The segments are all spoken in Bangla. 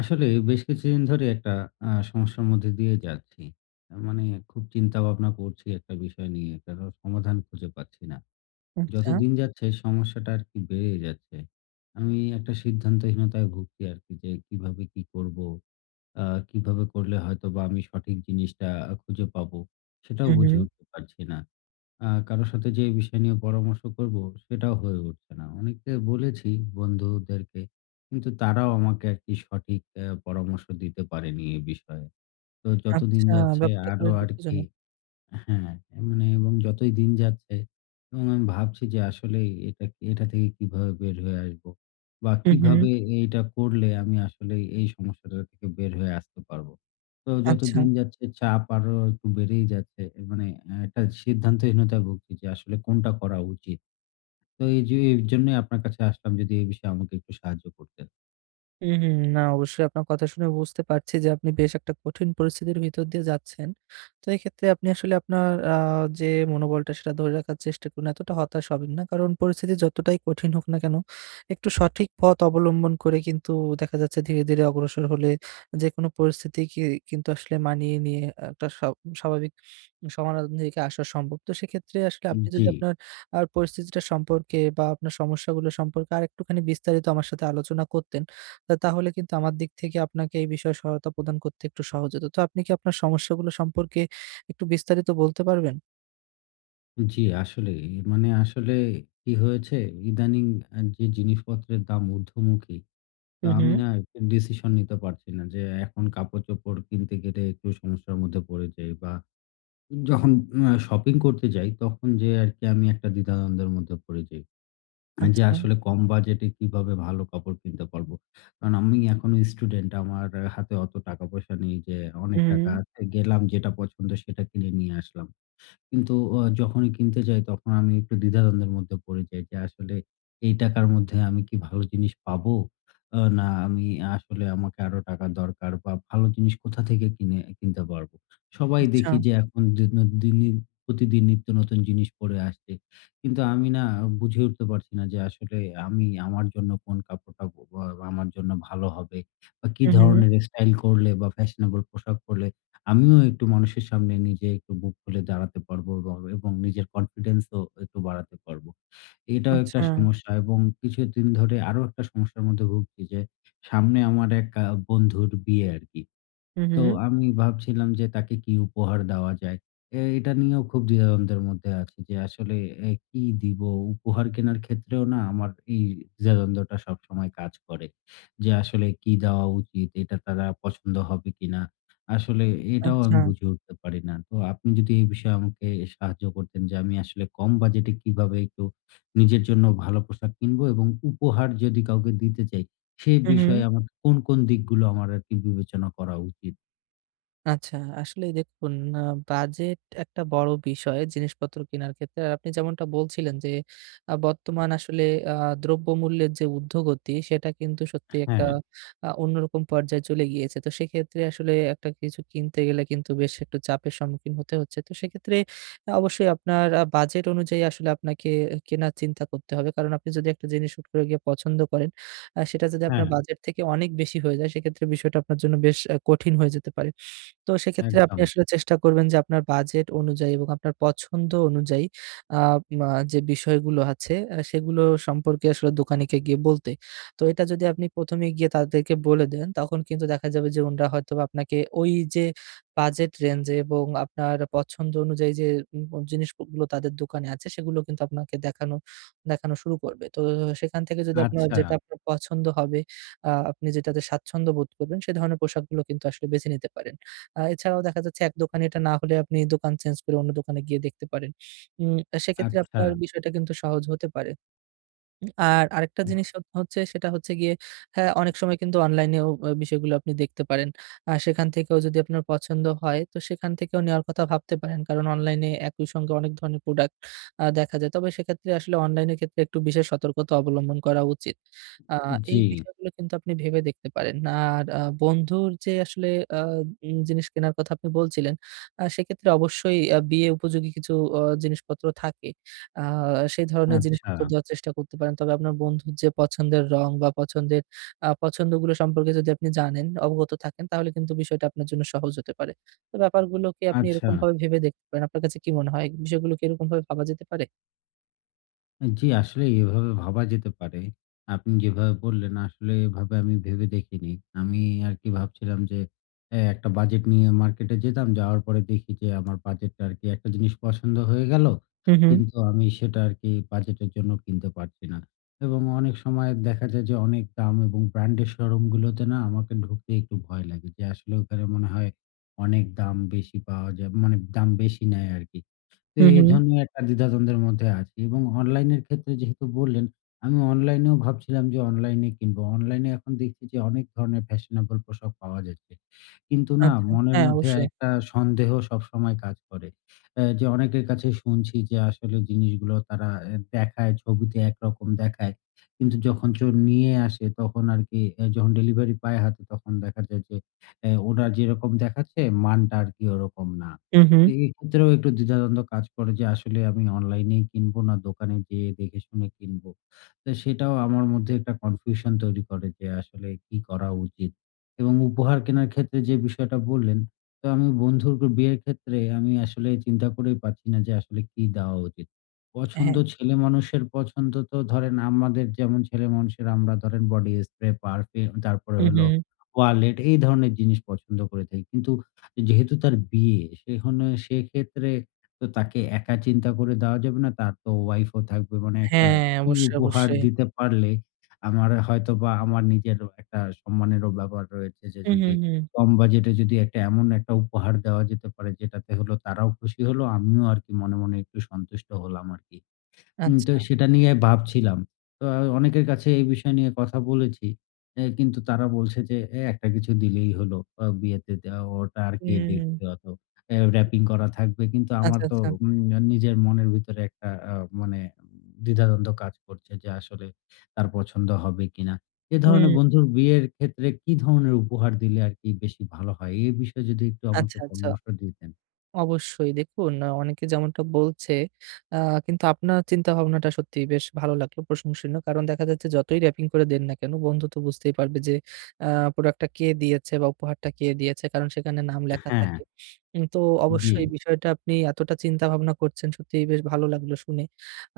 আসলে বেশ কিছুদিন ধরে একটা সমস্যার মধ্যে দিয়ে যাচ্ছি। মানে খুব চিন্তা-ভাবনা করছি একটা বিষয় নিয়ে। কারণ সমাধান খুঁজে পাচ্ছি না। যত আচ্ছা। দিন যাচ্ছে সমস্যাটা আরকি বেড়ে যাচ্ছে। আমি একটা সিদ্ধান্তহীনতায় ভুগছি আরকি যে কিভাবে কি করবো? আ কিভাবে করলে হয়তোবা আমি সঠিক জিনিসটা খুঁজে পাবো? সেটাও হুম, বুঝে হুম। উঠতে পারছি না। কারো সাথে যে বিষয় নিয়ে পরামর্শ করব সেটাও হয়ে উঠছে না। অনেককে বলেছি, বন্ধুদেরকে। কিন্তু তারাও আমাকে আরকি সঠিক পরামর্শ দিতে পারেনি এ বিষয়ে। তো যতদিন আচ্ছা, যাচ্ছে ব্যাপারটা আরো খুবই আরকি, দুঃখজনক। হ্যাঁ, মানে, এবং যতই দিন যাচ্ছে এবং আমি ভাবছি যে আসলেই এটা এটা থেকে কিভাবে বের হয়ে আসবো? বা হুম, হুম। কিভাবে এইটা করলে আমি আসলেই এই সমস্যাটা থেকে বের হয়ে আসতে পারবো? তো যত আচ্ছা। দিন যাচ্ছে চাপ আরো একটু বেড়েই যাচ্ছে। মানে একটা সিদ্ধান্তহীনতায় ভুগছি যে আসলে কোনটা করা উচিত? তো এই যে এর জন্যই আপনার কাছে আসলাম, যদি এই বিষয়ে আমাকে একটু সাহায্য করতেন। হুম, হুম। না, অবশ্যই আপনার কথা শুনে বুঝতে পারছি যে আপনি বেশ একটা কঠিন পরিস্থিতির ভিতর দিয়ে যাচ্ছেন। তো এক্ষেত্রে আপনি আসলে আপনার আ যে মনোবলটা সেটা ধরে রাখার চেষ্টা করুন। এতটা হতাশ হবেন না। কারণ পরিস্থিতি যতটাই কঠিন হোক না কেন, একটু সঠিক পথ অবলম্বন করে কিন্তু দেখা যাচ্ছে ধীরে, ধীরে অগ্রসর হলে যেকোনো পরিস্থিতিকে কিন্তু আসলে মানিয়ে নিয়ে একটা স্বাভাবিক সমাধান দিকে আসা সম্ভব। তো সেক্ষেত্রে আসলে আপনি যদি জি, আপনার আর পরিস্থিতিটা সম্পর্কে বা আপনার সমস্যাগুলো সম্পর্কে আরেকটুখানি বিস্তারিত আমার সাথে আলোচনা করতেন, তাহলে কিন্তু আমার দিক থেকে আপনাকে এই বিষয়ে সহায়তা প্রদান করতে একটু সহজ হতো। তো আপনি কি আপনার সমস্যাগুলো সম্পর্কে একটু বিস্তারিত বলতে পারবেন? জি, আসলেই। মানে আসলে কি হয়েছে, ইদানিং যে জিনিসপত্রের দাম ঊর্ধ্বমুখী, তো হু, হু। আমি না একটা ডিসিশন নিতে পারছি না যে এখন কাপড়-চোপড় কিনতে গেলে একটু সমস্যার মধ্যে পড়ে যাই, বা যখন শপিং করতে যাই তখন যেয়ে আরকি আমি একটা দ্বিধাদ্বন্দ্বের মধ্যে পড়ে যাই। যে আচ্ছা। আসলে কম বাজেটে কিভাবে ভালো কাপড় কিনতে পারবো। কারণ আমি এখনো স্টুডেন্ট, আমার হাতে অত টাকা পয়সা নেই যে হু, অনেক টাকা হু। আছে, গেলাম যেটা পছন্দ সেটা কিনে নিয়ে আসলাম। কিন্তু যখনই কিনতে যাই তখন আমি একটু দ্বিধাদ্বন্দ্বের মধ্যে পড়ে যাই যে আসলে এই টাকার মধ্যে আমি কি ভালো জিনিস পাবো? না, আমি আসলে আমাকে আরো টাকার দরকার, বা ভালো জিনিস কোথা থেকে কিনতে পারবো? সবাই আচ্ছা। দেখি যে এখন দিনই, প্রতিদিন নিত্য নতুন জিনিস পড়ে আসছে। কিন্তু আমি না বুঝে উঠতে পারছি না যে আসলে আমি আমার জন্য কোন কাপড়টা বা আমার জন্য ভালো হবে, বা কি হু, হু। ধরনের স্টাইল করলে বা ফ্যাশনেবল পোশাক পরলে আমিও একটু মানুষের সামনে নিজে একটু বুক খুলে দাঁড়াতে পারবো এবং এবং নিজের কনফিডেন্সও একটু বাড়াতে পারবো। এটাও একটা আচ্ছা। সমস্যা, এবং কিছুদিন ধরে আরো একটা সমস্যার মধ্যে ভুগছি যে সামনে আমার এক বন্ধুর বিয়ে আরকি। হু, হু। তো আমি ভাবছিলাম যে তাকে কি উপহার দেওয়া যায়। এটা নিয়েও খুব দ্বিধাদ্বন্দ্বের মধ্যে আছি যে আসলে কি দিব? উপহার কেনার ক্ষেত্রেও না আমার এই দ্বিধাদ্বন্দ্বটা সবসময় কাজ করে। যে আসলে কি দেওয়া উচিত? এটা তারা পছন্দ হবে কিনা? আসলে এটাও আচ্ছা। আমি বুঝে উঠতে পারি না। তো আপনি যদি এই বিষয়ে আমাকে সাহায্য করতেন যে আমি আসলে কম বাজেটে কিভাবে একটু নিজের জন্য ভালো পোশাক কিনবো, এবং উপহার যদি কাউকে দিতে চাই, সে হু, হু। বিষয়ে আমার কোন, কোন দিকগুলো আমার আরকি বিবেচনা করা উচিত? আচ্ছা, আসলেই দেখুন আ বাজেট একটা বড় বিষয় জিনিসপত্র কেনার ক্ষেত্রে। আর আপনি যেমনটা বলছিলেন যে বর্তমান আসলে আ দ্রব্যমূল্যের যে ঊর্ধ্বগতি সেটা কিন্তু সত্যিই একটা হ্যাঁ, হুম। আ অন্যরকম পর্যায়ে চলে গিয়েছে। তো সেক্ষেত্রে আসলে একটা কিছু কিনতে গেলে কিন্তু বেশ একটু চাপের সম্মুখীন হতে হচ্ছে। তো সেক্ষেত্রে অবশ্যই আপনার বাজেট অনুযায়ী আসলে আপনাকে কেনার চিন্তা করতে হবে। কারণ আপনি যদি একটা জিনিস হুট করে গিয়ে পছন্দ করেন, সেটা যদি আপনার হ্যাঁ, বাজেট থেকে অনেক বেশি হয়ে যায় সেক্ষেত্রে বিষয়টা আপনার জন্য বেশ কঠিন হয়ে যেতে পারে। তো সেক্ষেত্রে আপনি একদম। আসলে চেষ্টা করবেন যে আপনার বাজেট অনুযায়ী এবং আপনার পছন্দ অনুযায়ী আ মা যে বিষয়গুলো আছে সেগুলো সম্পর্কে আসলে দোকানীকে গিয়ে বলতে। তো এটা যদি আপনি ১ম এ গিয়ে তাদেরকে বলে দেন, তখন কিন্তু দেখা যাবে যে ওনারা হয়তোবা আপনাকে ওই যে বাজেট রেঞ্জ এবং আপনার পছন্দ অনুযায়ী যে উম জিনিসগুলো তাদের দোকানে আছে সেগুলো কিন্তু আপনাকে দেখানো দেখানো শুরু করবে। তো সেখান থেকে যদি আপনার আচ্ছা, যেটা আপনার পছন্দ হবে, আপনি যেটাতে স্বাচ্ছন্দ্য বোধ করবেন সে ধরনের পোশাকগুলো কিন্তু আসলে বেছে নিতে পারেন। এছাড়াও দেখা যাচ্ছে এক দোকানে এটা না হলে আপনি দোকান চেঞ্জ করে অন্য দোকানে গিয়ে দেখতে পারেন। উম সেক্ষেত্রে আচ্ছা। আপনার বিষয়টা কিন্তু সহজ হতে পারে। আর আরেকটা জিনিস হচ্ছে সেটা হচ্ছে গিয়ে হ্যাঁ, অনেক সময় কিন্তু অনলাইনেও বিষয়গুলো আপনি দেখতে পারেন। সেখান থেকেও যদি আপনার পছন্দ হয় তো সেখান থেকেও নেওয়ার কথা ভাবতে পারেন। কারণ অনলাইনে একই সঙ্গে অনেক ধরনের প্রোডাক্ট দেখা যায়। তবে সেক্ষেত্রে আসলে অনলাইনের ক্ষেত্রে একটু বিশেষ সতর্কতা অবলম্বন করা উচিত। আ এই জি, বিষয়গুলো কিন্তু আপনি ভেবে দেখতে পারেন। আর বন্ধুর যে আসলে আ উম জিনিস কেনার কথা আপনি বলছিলেন, সেক্ষেত্রে অবশ্যই বিয়ে উপযোগী কিছু জিনিসপত্র থাকে। আ সেই ধরনের আচ্ছা, জিনিসপত্র দেওয়ার চেষ্টা করতে পারেন। তবে আপনার বন্ধুর যে পছন্দের রং বা পছন্দের পছন্দগুলো সম্পর্কে যদি আপনি জানেন, অবগত থাকেন তাহলে কিন্তু বিষয়টা আপনার জন্য সহজ হতে পারে। তো ব্যাপারগুলোকে আপনি আচ্ছা। এরকমভাবে ভেবে দেখতে পারেন। আপনার কাছে কি মনে হয়? বিষয়গুলো কি এরকমভাবে ভাবা যেতে পারে? জি, আসলে এভাবে ভাবা যেতে পারে। আপনি যেভাবে বললেন, আসলে এভাবে আমি ভেবে দেখিনি। আমি আরকি ভাবছিলাম যে একটা বাজেট নিয়ে মার্কেটে যেতাম। যাওয়ার পরে দেখি যে আমার বাজেটটা আরকি, একটা জিনিস পছন্দ হয়ে গেল। হু, হু, কিন্তু আমি সেটা আরকি বাজেটের জন্য কিনতে পারছি না। এবং অনেক সময় দেখা যায় যে অনেক দাম, এবং ব্র্যান্ডের শোরুমগুলোতে না আমাকে ঢুকতে একটু ভয় লাগে। যে আসলে ওখানে মনে হয় অনেক দাম বেশি পাওয়া যায়, মানে দাম বেশি নেয় আরকি। তো হু, এই হু। জন্যই একটা দ্বিধাদ্বন্দ্বের মধ্যে আছি। এবং অনলাইনের ক্ষেত্রে যেহেতু বললেন, আমি অনলাইনেও ভাবছিলাম যে অনলাইনে কিনবো। অনলাইনে এখন দেখছি যে অনেক ধরনের ফ্যাশনেবল পোশাক পাওয়া যাচ্ছে। কিন্তু না, আচ্ছা। মনের হ্যাঁ, মধ্যে অবশ্যই। একটা সন্দেহ সবসময় কাজ করে। যে অনেকের কাছে শুনছি যে আসলে জিনিসগুলো তারা দেখায়, ছবিতে একরকম দেখায়। কিন্তু যখন চোর নিয়ে আসে তখন আরকি, যখন ডেলিভারি পায় হাতে তখন দেখা যায় যে ওরা যেরকম দেখাচ্ছে মানটা আরকি ওরকম না। হু, হু, তো এক্ষেত্রেও একটু দ্বিধাদ্বন্দ্ব কাজ করে যে আসলে আমি অনলাইনেই কিনবো না দোকানে যেয়ে দেখে শুনে কিনবো। তো সেটাও আমার মধ্যে একটা কনফিউশন তৈরি করে যে আসলে কি করা উচিত? এবং উপহার কেনার ক্ষেত্রে যে বিষয়টা বললেন, তো আমি বন্ধুর বিয়ের ক্ষেত্রে আমি আসলে চিন্তা করেই পাচ্ছি না যে আসলে কি দেওয়া উচিত। পছন্দ হ্যাঁ। ছেলেমানুষের পছন্দ, তো ধরেন আমাদের যেমন ছেলেমানুষের আমরা ধরেন বডি স্প্রে, পারফিউম, তারপরে হু, হু। হলো ওয়ালেট, এই ধরনের জিনিস পছন্দ করে থাকি। কিন্তু যেহেতু তার বিয়ে, সেখানে সেক্ষেত্রে তো তাকে একা চিন্তা করে দেওয়া যাবে না। তার তো ওয়াইফও থাকবে। মানে একটা হ্যাঁ, কি অবশ্যই, উপহার অবশ্যই। দিতে পারলে আমার হয়তোবা, আমার নিজের একটা সম্মানেরও ব্যাপার রয়েছে, যে হু, হু, যদি হু। কম বাজেটে যদি একটা এমন একটা উপহার দেওয়া যেতে পারে যেটাতে হলো তারাও খুশি হলো, আমিও আরকি মনে, মনে একটু সন্তুষ্ট হলাম আরকি। তো আচ্ছা। সেটা নিয়ে ভাবছিলাম। তো অনেকের কাছে এই বিষয় নিয়ে কথা বলেছি। কিন্তু তারা বলছে যে, একটা কিছু দিলেই হলো। বিয়েতে দেওয়া ওটা আর কে হুম। দেখবে অত। র‍্যাপিং করা থাকবে।" কিন্তু আমার আচ্ছা, তো আচ্ছা। উম নিজের মনের ভিতরে একটা মানে দ্বিধাদ্বন্দ্ব কাজ করছে যে, আসলে তার পছন্দ হবে কিনা? এ ধরনের হুম। বন্ধুর বিয়ের ক্ষেত্রে কি ধরনের উপহার দিলে আরকি বেশি ভালো হয়? এ বিষয়ে যদি একটু আমাকে আচ্ছা, আচ্ছা। পরামর্শ দিতেন। অবশ্যই দেখুন অনেকে যেমনটা বলছে আ কিন্তু আপনার চিন্তাভাবনাটা সত্যিই বেশ ভালো লাগলো, প্রশংসনীয়। কারণ দেখা যাচ্ছে যতই র‍্যাপিং করে দেন না কেন, বন্ধু তো বুঝতেই পারবে যে আ প্রোডাক্টটা কে দিয়েছে বা উপহারটা কে দিয়েছে। কারণ সেখানে নাম লেখা হ্যাঁ, থাকে। তো জি। অবশ্যই এই বিষয়টা আপনি এতটা চিন্তাভাবনা করছেন সত্যিই বেশ ভালো লাগলো শুনে।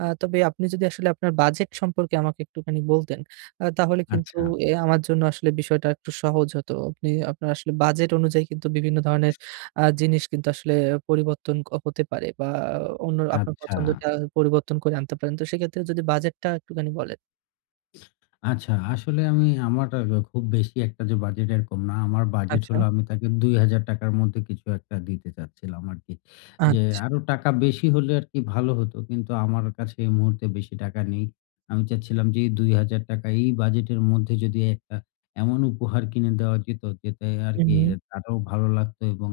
তবে আপনি যদি আসলে আপনার বাজেট সম্পর্কে আমাকে একটুখানি বলতেন, তাহলে কিন্তু আচ্ছা, আমার জন্য আসলে বিষয়টা একটু সহজ হতো। আপনি আপনার আসলে বাজেট অনুযায়ী কিন্তু বিভিন্ন ধরনের জিনিস কিন্তু আসলে পরিবর্তন হতে পারে বা অন্য আপনার আচ্ছা। পছন্দটা পরিবর্তন করে আনতে পারেন। তো সেক্ষেত্রে যদি বাজেটটা একটুখানি বলেন? আচ্ছা, আসলে আমি আমার খুব বেশি একটা যে বাজেট এরকম না। আমার বাজেট আচ্ছা, হলো, আমি তাকে ৳২,০০০ র মধ্যে কিছু একটা দিতে চাচ্ছিলাম আরকি। যে আচ্ছা। আরো টাকা বেশি হলে আরকি ভালো হতো। কিন্তু আমার কাছে এই মুহূর্তে বেশি টাকা নেই। আমি চাচ্ছিলাম যে এই ৳২,০০০ এই বাজেটের মধ্যে যদি একটা এমন উপহার কিনে দেওয়া যেত যেটা হু, আরকি হু। তারও ভালো লাগতো, এবং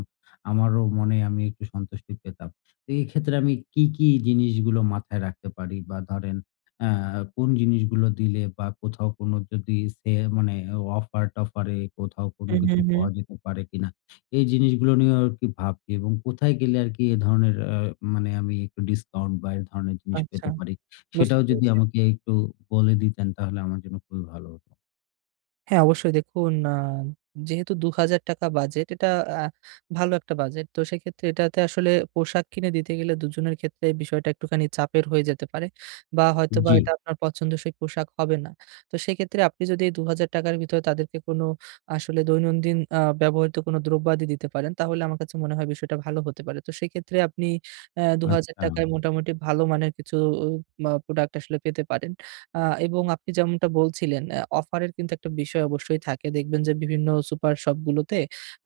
আমারও মনে আমি একটু সন্তুষ্টি পেতাম। তো এই ক্ষেত্রে আমি কি, কি জিনিসগুলো মাথায় রাখতে পারি? বা ধরেন অ্যা কোন জিনিসগুলো দিলে, বা কোথাও কোনো যদি সে মানে অফার-টফারে কোথাও কোনো হু, হু, কিছু হু। পাওয়া যেতে পারে কিনা? এই জিনিসগুলো নিয়েও আরকি ভাবছি, এবং কোথায় গেলে আরকি এ ধরনের মানে আমি একটু ডিসকাউন্ট বা এ ধরনের জিনিস আচ্ছা, পেতে পারি? বুঝতে সেটাও যদি পেরেছি। আমাকে একটু বলে দিতেন তাহলে আমার জন্য খুবই ভালো হতো। হ্যাঁ, অবশ্যই দেখুন যেহেতু ৳২,০০০ বাজেট এটা আ ভালো একটা বাজেট। তো সেক্ষেত্রে এটাতে আসলে পোশাক কিনে দিতে গেলে দুজনের ক্ষেত্রে বিষয়টা একটুখানি চাপের হয়ে যেতে পারে। বা হয়তোবা জি। এটা আপনার পছন্দসই পোশাক হবে না। তো সেক্ষেত্রে আপনি যদি এই ৳২,০০০ র ভিতরে তাদেরকে কোনো আসলে দৈনন্দিন ব্যবহৃত কোনো দ্রব্যাদি দিতে পারেন, তাহলে আমার কাছে মনে হয় বিষয়টা ভালো হতে পারে। তো সেক্ষেত্রে আপনি ৳২,০০০ আচ্ছা। য় মোটামুটি ভালো মানের কিছু প্রোডাক্ট আসলে পেতে পারেন। আ এবং আপনি যেমনটা বলছিলেন অফারের কিন্তু একটা বিষয় অবশ্যই থাকে। দেখবেন যে বিভিন্ন সুপার শপগুলোতে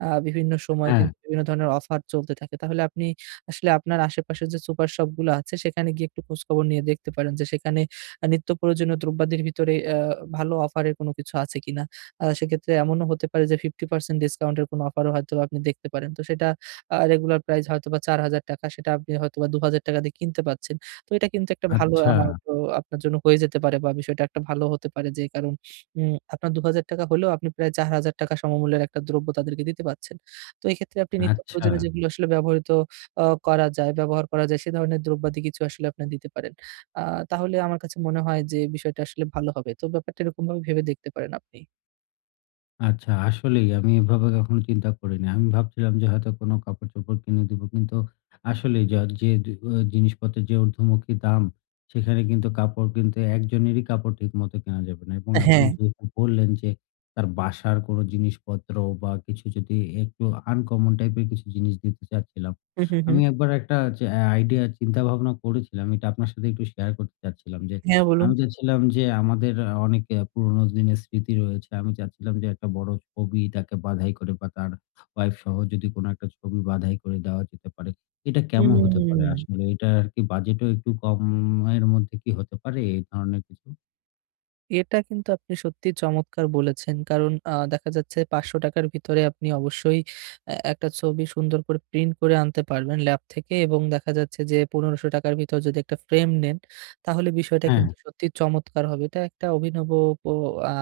বিভিন্ন সময় হ্যাঁ। কিন্তু বিভিন্ন ধরনের অফার চলতে থাকে। তাহলে আপনি আসলে আপনার আশেপাশে যে সুপার শপগুলো আছে সেখানে গিয়ে একটু খোঁজখবর নিয়ে দেখতে পারেন যে সেখানে নিত্য প্রয়োজনীয় দ্রব্যাদির ভিতরে ভালো অফারের কোনো কিছু আছে কিনা। সেক্ষেত্রে এমনও হতে পারে যে ৫০% ডিসকাউন্টের কোনো অফারও হয়তোবা আপনি দেখতে পারেন। তো সেটা রেগুলার প্রাইস হয়তোবা ৳৪,০০০, সেটা আপনি হয়তোবা ৳২,০০০ দিয়ে কিনতে পারছেন। তো এটা কিন্তু একটা ভালো আচ্ছা, অ্যামাউন্ট ও আপনার জন্য হয়ে যেতে পারে বা বিষয়টা একটা ভালো হতে পারে, যে কারণ আপনার ৳২,০০০ হলেও আপনি প্রায় ৳৪,০০০ সমমূল্যের একটা দ্রব্য তাদেরকে দিতে পারছেন। তো এক্ষেত্রে আপনি নিত্য আচ্ছা। প্রয়োজনীয় যেগুলো আসলে ব্যবহৃত করা যায়, ব্যবহার করা যায় সে ধরনের দ্রব্যাদি কিছু আসলে আপনি দিতে পারেন। আ তাহলে আমার কাছে মনে হয় যে বিষয়টা আসলে ভালো হবে। তো ব্যাপারটা এরকমভাবে ভেবে দেখতে পারেন আপনি। আচ্ছা, আসলেই আমি এভাবে কখনো চিন্তা করিনি। আমি ভাবছিলাম যে হয়তো কোনো কাপড়-চোপড় কিনে দিব। কিন্তু আসলেই যা যে দু অ জিনিসপত্রের যে ঊর্ধ্বমুখী দাম, সেখানে কিন্তু কাপড়, কিন্তু একজনেরই কাপড় ঠিকমতো কেনা যাবে না। এবং আপনি হ্যাঁ। যেহেতু বললেন যে তার বাসার কোনো জিনিসপত্র বা কিছু, যদি একটু আনকমন টাইপের কিছু জিনিস দিতে চাচ্ছিলাম। হুম, হুম, হুম। আমি একবার একটা যে আইডিয়া চিন্তা ভাবনা করেছিলাম, এটা আপনার সাথে একটু শেয়ার করতে চাচ্ছিলাম যে হ্যাঁ, বলুন। আমি চাচ্ছিলাম যে আমাদের অনেক পুরোনো দিনের স্মৃতি রয়েছে। আমি চাচ্ছিলাম যে একটা বড় ছবি তাকে বাঁধাই করে, বা তার ওয়াইফ সহ যদি কোনো একটা ছবি বাঁধাই করে দেওয়া যেতে পারে। এটা কেমন হতে পারে হুম। আসলে? এটার কি বাজেটও একটু কম, এর মধ্যে কি হতে পারে এই ধরনের কিছু? এটা কিন্তু আপনি সত্যিই চমৎকার বলেছেন। কারণ দেখা যাচ্ছে ৳৫০০ র ভিতরে আপনি অবশ্যই একটা ছবি সুন্দর করে প্রিন্ট করে আনতে পারবেন ল্যাব থেকে এবং দেখা যাচ্ছে যে ৳১,৫০০ র ভিতর যদি একটা ফ্রেম নেন, তাহলে বিষয়টা হ্যাঁ, কিন্তু সত্যিই চমৎকার হবে। এটা একটা অভিনব প আ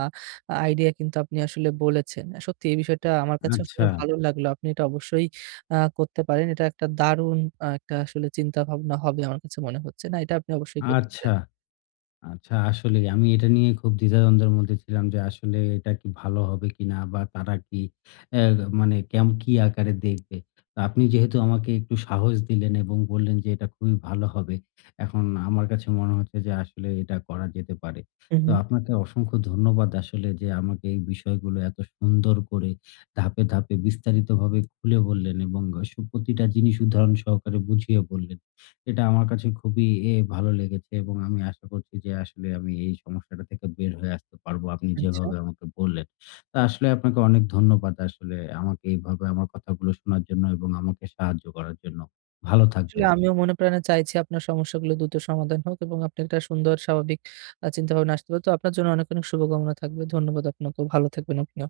আইডিয়া কিন্তু আপনি আসলে বলেছেন। সত্যি এই বিষয়টা আমার কাছে শুনে আচ্ছা, ভালো লাগলো। আপনি এটা অবশ্যই করতে পারেন। এটা একটা দারুণ একটা আসলে চিন্তাভাবনা হবে আমার কাছে মনে হচ্ছে। না, এটা আপনি অবশ্যই করতে আচ্ছা। পারেন। আচ্ছা, আসলেই আমি এটা নিয়ে খুব দ্বিধাদ্বন্দ্বের মধ্যে ছিলাম যে আসলে এটা কি ভালো হবে কিনা, বা তারা কি অ্যা মানে কি আকারে দেখবে। তো আপনি যেহেতু আমাকে একটু সাহস দিলেন এবং বললেন যে এটা খুবই ভালো হবে। এখন আমার কাছে মনে হচ্ছে যে আসলে এটা করা যেতে পারে। হু, তো হু। আপনাকে অসংখ্য ধন্যবাদ আসলে, যে আমাকে এই বিষয়গুলো এত সুন্দর করে ধাপে, ধাপে বিস্তারিতভাবে খুলে বললেন, এবং প্রতিটা জিনিস উদাহরণ সহকারে বুঝিয়ে বললেন। এটা আমার কাছে খুবই ভালো লেগেছে, এবং আমি আশা করছি যে আসলে আমি এই সমস্যাটা থেকে বের হয়ে আসতে পারবো আপনি আচ্ছা। যেভাবে আমাকে বললেন। তা আসলে আপনাকে অনেক ধন্যবাদ আসলে, আমাকে এইভাবে আমার কথাগুলো শোনার জন্য এবং আমাকে সাহায্য করার জন্য। ভালো আসলে থাকবেন। আমিও মনে প্রাণে চাইছি আপনার সমস্যাগুলো দ্রুত সমাধান হোক এবং আপনি একটা সুন্দর স্বাভাবিক চিন্তাভাবনা আসতে পারে। তো আপনার জন্য অনেক, অনেক শুভকামনা থাকবে। ধন্যবাদ আপনাকেও। ভালো থাকবেন আপনিও।